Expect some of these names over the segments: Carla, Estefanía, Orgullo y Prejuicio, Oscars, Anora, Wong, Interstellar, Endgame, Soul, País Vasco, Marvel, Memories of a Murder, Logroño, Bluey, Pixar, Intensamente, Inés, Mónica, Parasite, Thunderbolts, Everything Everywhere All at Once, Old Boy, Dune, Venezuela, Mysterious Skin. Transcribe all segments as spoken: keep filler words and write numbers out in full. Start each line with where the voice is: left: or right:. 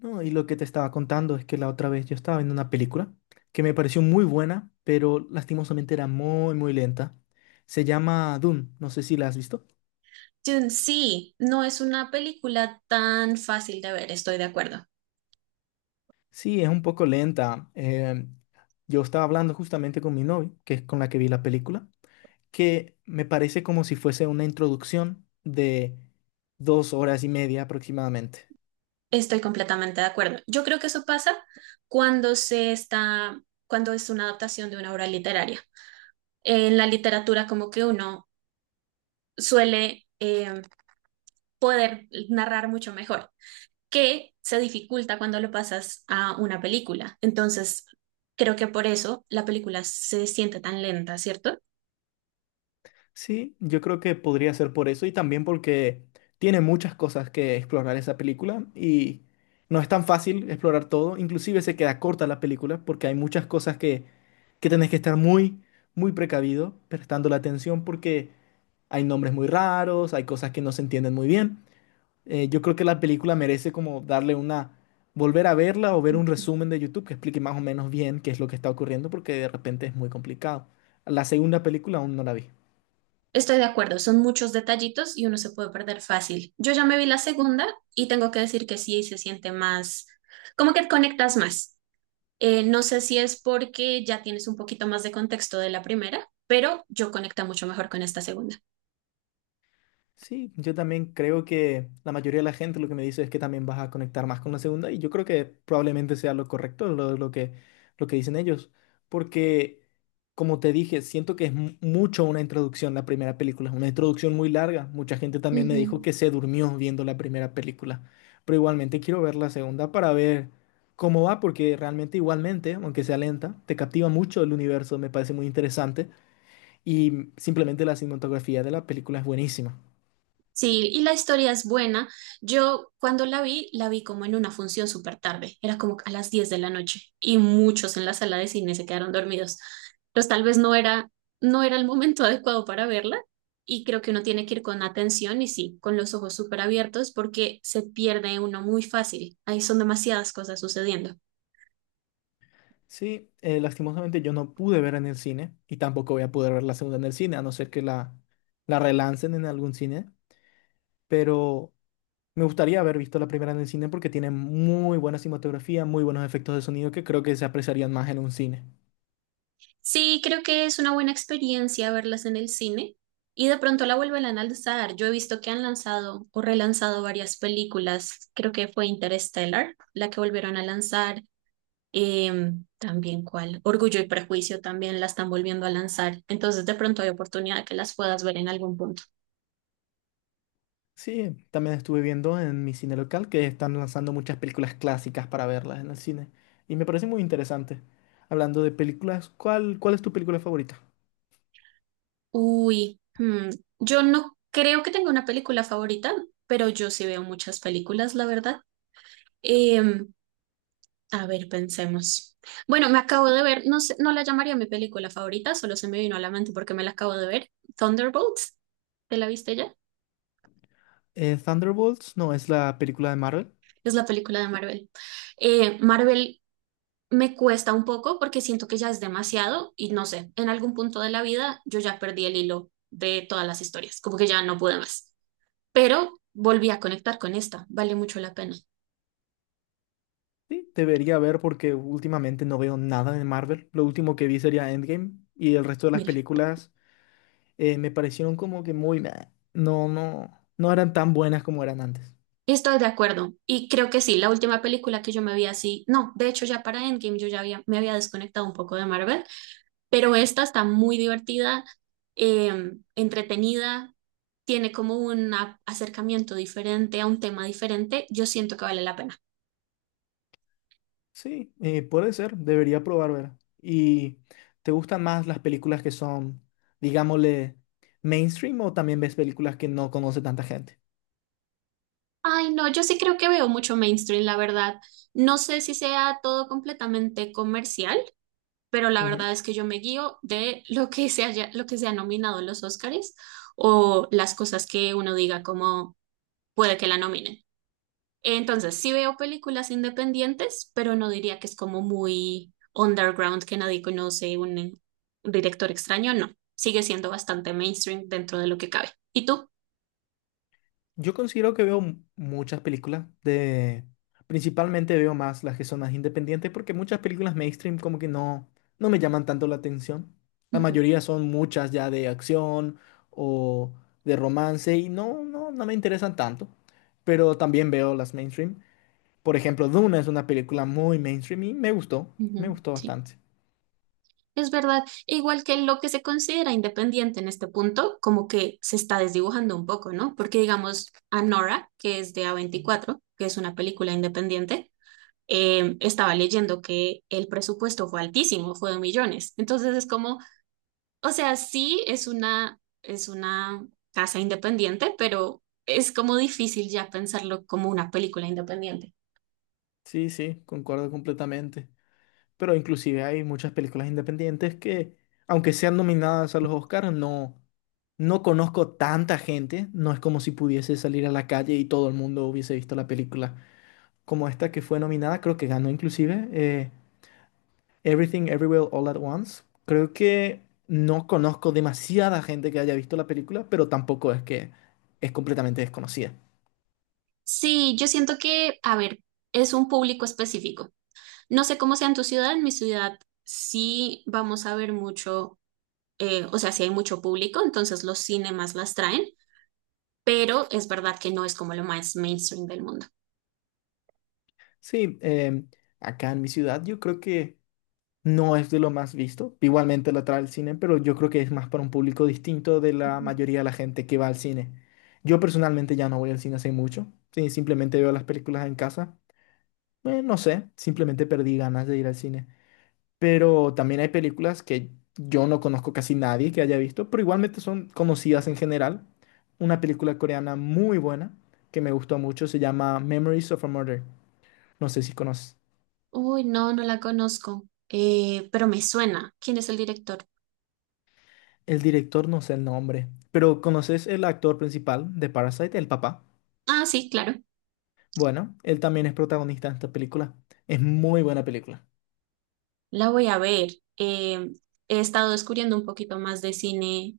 left: No, y lo que te estaba contando es que la otra vez yo estaba viendo una película que me pareció muy buena, pero lastimosamente era muy, muy lenta. Se llama Dune, no sé si la has visto.
right: Dune, sí, no es una película tan fácil de ver, estoy de acuerdo.
left: Sí, es un poco lenta. Eh, yo estaba hablando justamente con mi novia, que es con la que vi la película, que me parece como si fuese una introducción de dos horas y media aproximadamente.
right: Estoy completamente de acuerdo. Yo creo que eso pasa cuando se está, cuando es una adaptación de una obra literaria. En la literatura, como que uno suele eh, poder narrar mucho mejor, que se dificulta cuando lo pasas a una película. Entonces, creo que por eso la película se siente tan lenta, ¿cierto?
left: Sí, yo creo que podría ser por eso y también porque tiene muchas cosas que explorar esa película y no es tan fácil explorar todo, inclusive se queda corta la película porque hay muchas cosas que, que tenés que estar muy, muy precavido, prestando la atención porque hay nombres muy raros, hay cosas que no se entienden muy bien. Eh, yo creo que la película merece como darle una, volver a verla o ver un resumen de YouTube que explique más o menos bien qué es lo que está ocurriendo porque de repente es muy complicado. La segunda película aún no la vi.
right: Estoy de acuerdo, son muchos detallitos y uno se puede perder fácil. Yo ya me vi la segunda y tengo que decir que sí, se siente más, como que conectas más. Eh, no sé si es porque ya tienes un poquito más de contexto de la primera, pero yo conecta mucho mejor con esta segunda.
left: Sí, yo también creo que la mayoría de la gente lo que me dice es que también vas a conectar más con la segunda y yo creo que probablemente sea lo correcto lo, lo que, lo que dicen ellos, porque como te dije, siento que es mu- mucho una introducción la primera película, es una introducción muy larga, mucha gente también me dijo
right: Ujú.
left: que se durmió viendo la primera película, pero igualmente quiero ver la segunda para ver cómo va, porque realmente igualmente, aunque sea lenta, te captiva mucho el universo, me parece muy interesante y simplemente la cinematografía de la película es buenísima.
right: Sí, y la historia es buena. Yo cuando la vi, la vi como en una función súper tarde, era como a las diez de la noche y muchos en la sala de cine se quedaron dormidos. Entonces tal vez no era, no era el momento adecuado para verla, y creo que uno tiene que ir con atención y sí, con los ojos súper abiertos porque se pierde uno muy fácil. Ahí son demasiadas cosas sucediendo.
left: Sí, eh, lastimosamente yo no pude ver en el cine y tampoco voy a poder ver la segunda en el cine, a no ser que la, la relancen en algún cine, pero me gustaría haber visto la primera en el cine porque tiene muy buena cinematografía, muy buenos efectos de sonido que creo que se apreciarían más en un cine.
right: Sí, creo que es una buena experiencia verlas en el cine, y de pronto la vuelven a lanzar. Yo he visto que han lanzado o relanzado varias películas. Creo que fue Interstellar la que volvieron a lanzar. Em, también cuál, Orgullo y Prejuicio también la están volviendo a lanzar. Entonces de pronto hay oportunidad de que las puedas ver en algún punto.
left: Sí, también estuve viendo en mi cine local que están lanzando muchas películas clásicas para verlas en el cine y me parece muy interesante. Hablando de películas, ¿cuál, cuál es tu película favorita?
right: Uy, hmm, yo no creo que tenga una película favorita, pero yo sí veo muchas películas, la verdad. Em, A ver, pensemos. Bueno, me acabo de ver, no sé, no la llamaría mi película favorita, solo se me vino a la mente porque me la acabo de ver. Thunderbolts, ¿te la viste ya?
left: Eh, Thunderbolts, no, es la película de Marvel.
right: Es la película de Marvel. Eh, Marvel me cuesta un poco porque siento que ya es demasiado y no sé, en algún punto de la vida yo ya perdí el hilo de todas las historias, como que ya no pude más. Pero volví a conectar con esta, vale mucho la pena.
left: Sí, debería ver porque últimamente no veo nada de Marvel. Lo último que vi sería Endgame y el resto de las
right: Mira.
left: películas eh, me parecieron como que muy... meh. No, no, no eran tan buenas como eran antes.
right: Estoy de acuerdo. Y creo que sí, la última película que yo me vi así, no, de hecho ya para Endgame yo ya había, me había desconectado un poco de Marvel, pero esta está muy divertida, eh, entretenida, tiene como un a- acercamiento diferente a un tema diferente. Yo siento que vale la pena.
left: Sí, eh, puede ser, debería probar ver. ¿Y te gustan más las películas que son, digámosle, mainstream o también ves películas que no conoce tanta gente?
right: Ay, no, yo sí creo que veo mucho mainstream, la verdad. No sé si sea todo completamente comercial, pero la verdad es que yo me guío de lo que se haya, lo que se ha nominado en los Oscars, o las cosas que uno diga como puede que la nominen. Entonces, sí veo películas independientes, pero no diría que es como muy underground, que nadie conoce, un, director extraño, no. Sigue siendo bastante mainstream dentro de lo que cabe. ¿Y tú?
left: Yo considero que veo m- muchas películas de... Principalmente veo más las que son más independientes porque muchas películas mainstream como que no, no me llaman tanto la atención. La
right: Ujú,
left: mayoría son muchas ya de acción o de romance y no, no, no me interesan tanto. Pero también veo las mainstream. Por ejemplo, Duna es una película muy mainstream y me gustó, me
right: ujú,
left: gustó
right: sí,
left: bastante.
right: es verdad. Igual que lo que se considera independiente en este punto, como que se está desdibujando un poco, ¿no? Porque digamos, Anora, que es de a veinticuatro, que es una película independiente, eh, estaba leyendo que el presupuesto fue altísimo, fue de millones. Entonces es como, o sea, sí es una, es una casa independiente, pero es como difícil ya pensarlo como una película independiente.
left: Sí, sí, concuerdo completamente. Pero inclusive hay muchas películas independientes que, aunque sean nominadas a los Oscars, no, no conozco tanta gente. No es como si pudiese salir a la calle y todo el mundo hubiese visto la película. Como esta que fue nominada, creo que ganó inclusive eh, Everything Everywhere All at Once. Creo que no conozco demasiada gente que haya visto la película, pero tampoco es que es completamente desconocida.
right: Sí, yo siento que, a ver, es un público específico. No sé cómo sea en tu ciudad, en mi ciudad sí vamos a ver mucho, eh, o sea, sí hay mucho público, entonces los cinemas las traen, pero es verdad que no es como lo más mainstream del mundo.
left: Sí, em, acá en mi ciudad yo creo que... No es de lo más visto. Igualmente la trae al cine, pero yo creo que es más para un público distinto de la
right: Ujú.
left: mayoría de la gente que va al cine. Yo personalmente ya no voy al cine hace mucho. Sí, simplemente veo las películas en casa. Eh, no sé, simplemente perdí ganas de ir al cine. Pero también hay películas que yo no conozco casi nadie que haya visto, pero igualmente son conocidas en general. Una película coreana muy buena que me gustó mucho se llama Memories of a Murder. No sé si conoces.
right: Uy, no, no la conozco, eh, pero me suena. ¿Quién es el director?
left: El director no sé el nombre, pero ¿conoces el actor principal de Parasite, el papá?
right: Ah, sí, claro.
left: Bueno, él también es protagonista en esta película. Es muy buena película.
right: La voy a ver. Eh, He estado descubriendo un poquito más de cine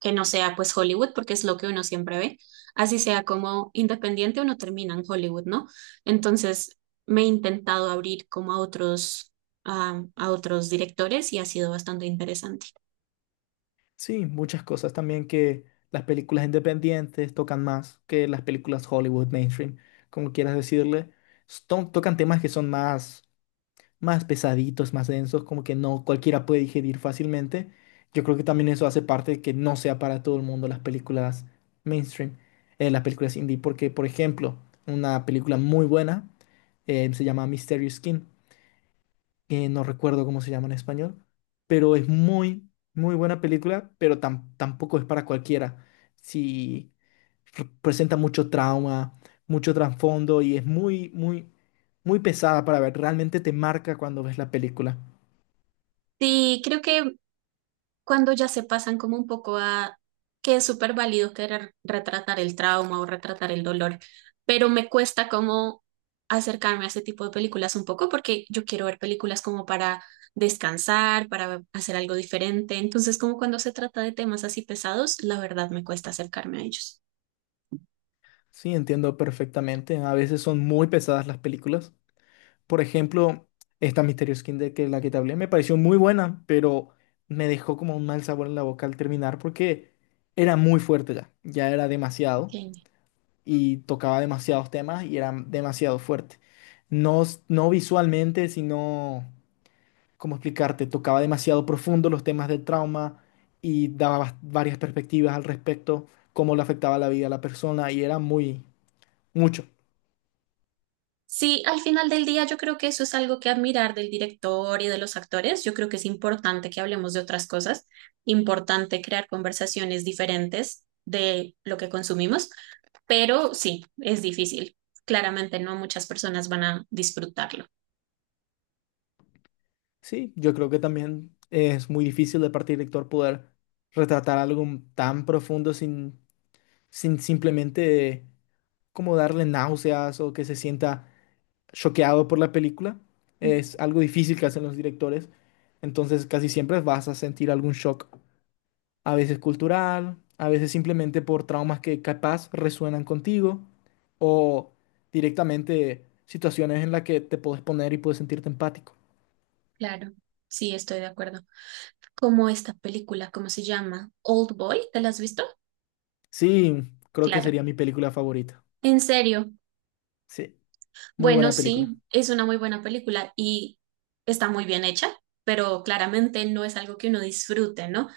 right: que no sea pues Hollywood, porque es lo que uno siempre ve. Así sea como independiente, uno termina en Hollywood, ¿no? Entonces me he intentado abrir como a otros, a, a otros directores y ha sido bastante interesante.
left: Sí, muchas cosas también que las películas independientes tocan más que las películas Hollywood mainstream, como quieras decirle. s- to- tocan temas que son más más pesaditos, más densos, como que no cualquiera puede digerir fácilmente. Yo creo que también eso hace parte de que no sea para todo el mundo las películas mainstream, eh, las películas indie, porque, por ejemplo, una película muy buena eh, se llama Mysterious Skin eh, no recuerdo cómo se llama en español, pero es muy, muy buena película, pero tam- tampoco es para cualquiera. Si presenta mucho trauma, mucho trasfondo y es muy, muy, muy pesada para ver. Realmente te marca cuando ves la película.
right: Sí, creo que cuando ya se pasan como un poco a que es súper válido querer retratar el trauma o retratar el dolor, pero me cuesta como acercarme a ese tipo de películas un poco porque yo quiero ver películas como para descansar, para hacer algo diferente. Entonces, como cuando se trata de temas así pesados, la verdad me cuesta acercarme a ellos.
left: Sí, entiendo perfectamente. A veces son muy pesadas las películas. Por ejemplo, esta Mysterious Kinder, que es la que te hablé, me pareció muy buena, pero me dejó como un mal sabor en la boca al terminar porque era muy fuerte ya. Ya era demasiado.
right: Ok.
left: Y tocaba demasiados temas y era demasiado fuerte. No, s- no visualmente, sino, ¿cómo explicarte? Tocaba demasiado profundo los temas del trauma y daba bas- varias perspectivas al respecto, cómo le afectaba la vida a la persona y era muy, mucho.
right: Sí, al final del día yo creo que eso es algo que admirar del director y de los actores. Yo creo que es importante que hablemos de otras cosas, importante crear conversaciones diferentes de lo que consumimos, pero sí, es difícil. Claramente no muchas personas van a disfrutarlo.
left: Sí, yo creo que también es muy difícil de parte del lector poder retratar algo tan profundo sin, sin simplemente como darle náuseas o que se sienta choqueado por la película.
right: Mm,
left: Es algo difícil que hacen los directores. Entonces casi siempre vas a sentir algún shock, a veces cultural, a veces simplemente por traumas que capaz resuenan contigo o directamente situaciones en las que te puedes poner y puedes sentirte empático.
right: claro, sí, estoy de acuerdo. Como esta película, ¿cómo se llama? Old Boy, ¿te la has visto?
left: Sí, creo que
right: Claro.
left: sería mi película favorita.
right: En serio.
left: Sí, muy
right: Bueno,
left: buena película.
right: sí, es una muy buena película y está muy bien hecha, pero claramente no es algo que uno disfrute, ¿no?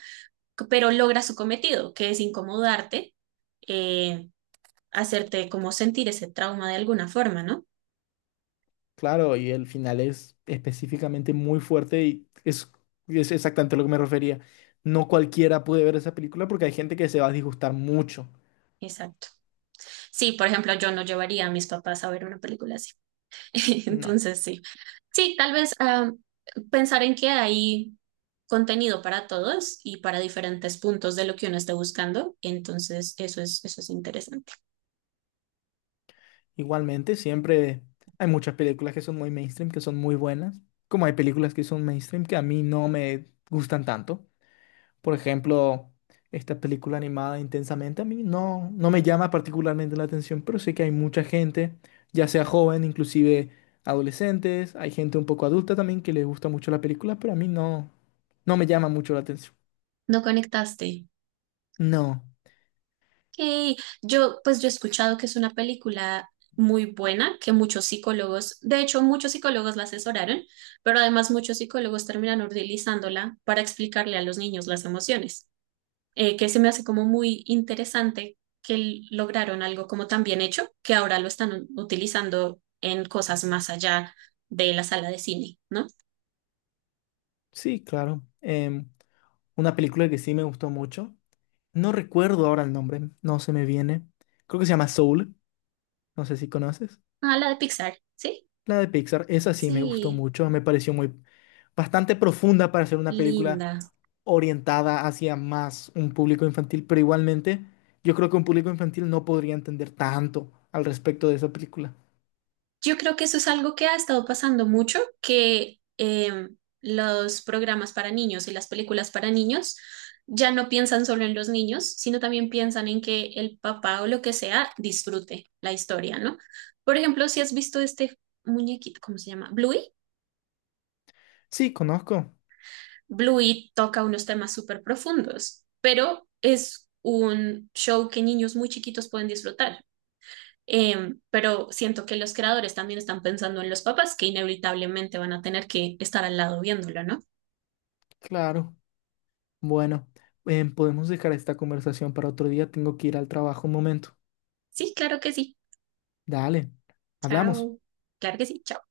right: C- Pero logra su cometido, que es incomodarte, eh, hacerte como sentir ese trauma de alguna forma, ¿no?
left: Claro, y el final es específicamente muy fuerte y es, es exactamente a lo que me refería. No cualquiera puede ver esa película porque hay gente que se va a disgustar mucho.
right: Exacto. Sí, por ejemplo, yo no llevaría a mis papás a ver una película así.
left: No,
right: Entonces, sí. Sí, tal vez ah, pensar en que hay contenido para todos y para diferentes puntos de lo que uno esté buscando. Entonces, eso es, eso es interesante.
left: igualmente siempre hay muchas películas que son muy mainstream, que son muy buenas, como hay películas que son mainstream que a mí no me gustan tanto. Por ejemplo, esta película animada Intensamente a mí no, no me llama particularmente la atención, pero sé que hay mucha gente, ya sea joven, inclusive adolescentes, hay gente un poco adulta también que les gusta mucho la película, pero a mí no, no me llama mucho la atención.
right: No conectaste.
left: No,
right: Ok. Yo, pues yo he escuchado que es una película muy buena, que muchos psicólogos, de hecho, muchos psicólogos la asesoraron, pero además muchos psicólogos terminan utilizándola para explicarle a los niños las emociones, eh, que se me hace como muy interesante que l- lograron algo como tan bien hecho, que ahora lo están u- utilizando en cosas más allá de la sala de cine, ¿no?
left: sí, claro. Em, una película que sí me gustó mucho. No recuerdo ahora el nombre, no se me viene. Creo que se llama Soul, no sé si conoces.
right: Ah, la de Pixar, ¿sí?
left: La de Pixar, esa sí me gustó
right: Sí,
left: mucho, me pareció muy bastante profunda para ser una película
right: linda.
left: orientada hacia más un público infantil, pero igualmente yo creo que un público infantil no podría entender tanto al respecto de esa película.
right: Yo creo que eso es algo que ha estado pasando mucho, que em, los programas para niños y las películas para niños ya no piensan solo en los niños, sino también piensan en que el papá o lo que sea disfrute la historia, ¿no? Por ejemplo, si has visto este muñequito, ¿cómo se llama? Bluey.
left: Sí, conozco,
right: Bluey toca unos temas súper profundos, pero es un show que niños muy chiquitos pueden disfrutar. Em, pero siento que los creadores también están pensando en los papás que inevitablemente van a tener que estar al lado viéndolo, ¿no?
left: claro. Bueno, em, podemos dejar esta conversación para otro día, tengo que ir al trabajo un momento.
right: Sí, claro que sí.
left: Dale, hablamos.
right: Chao. Claro que sí. Chao.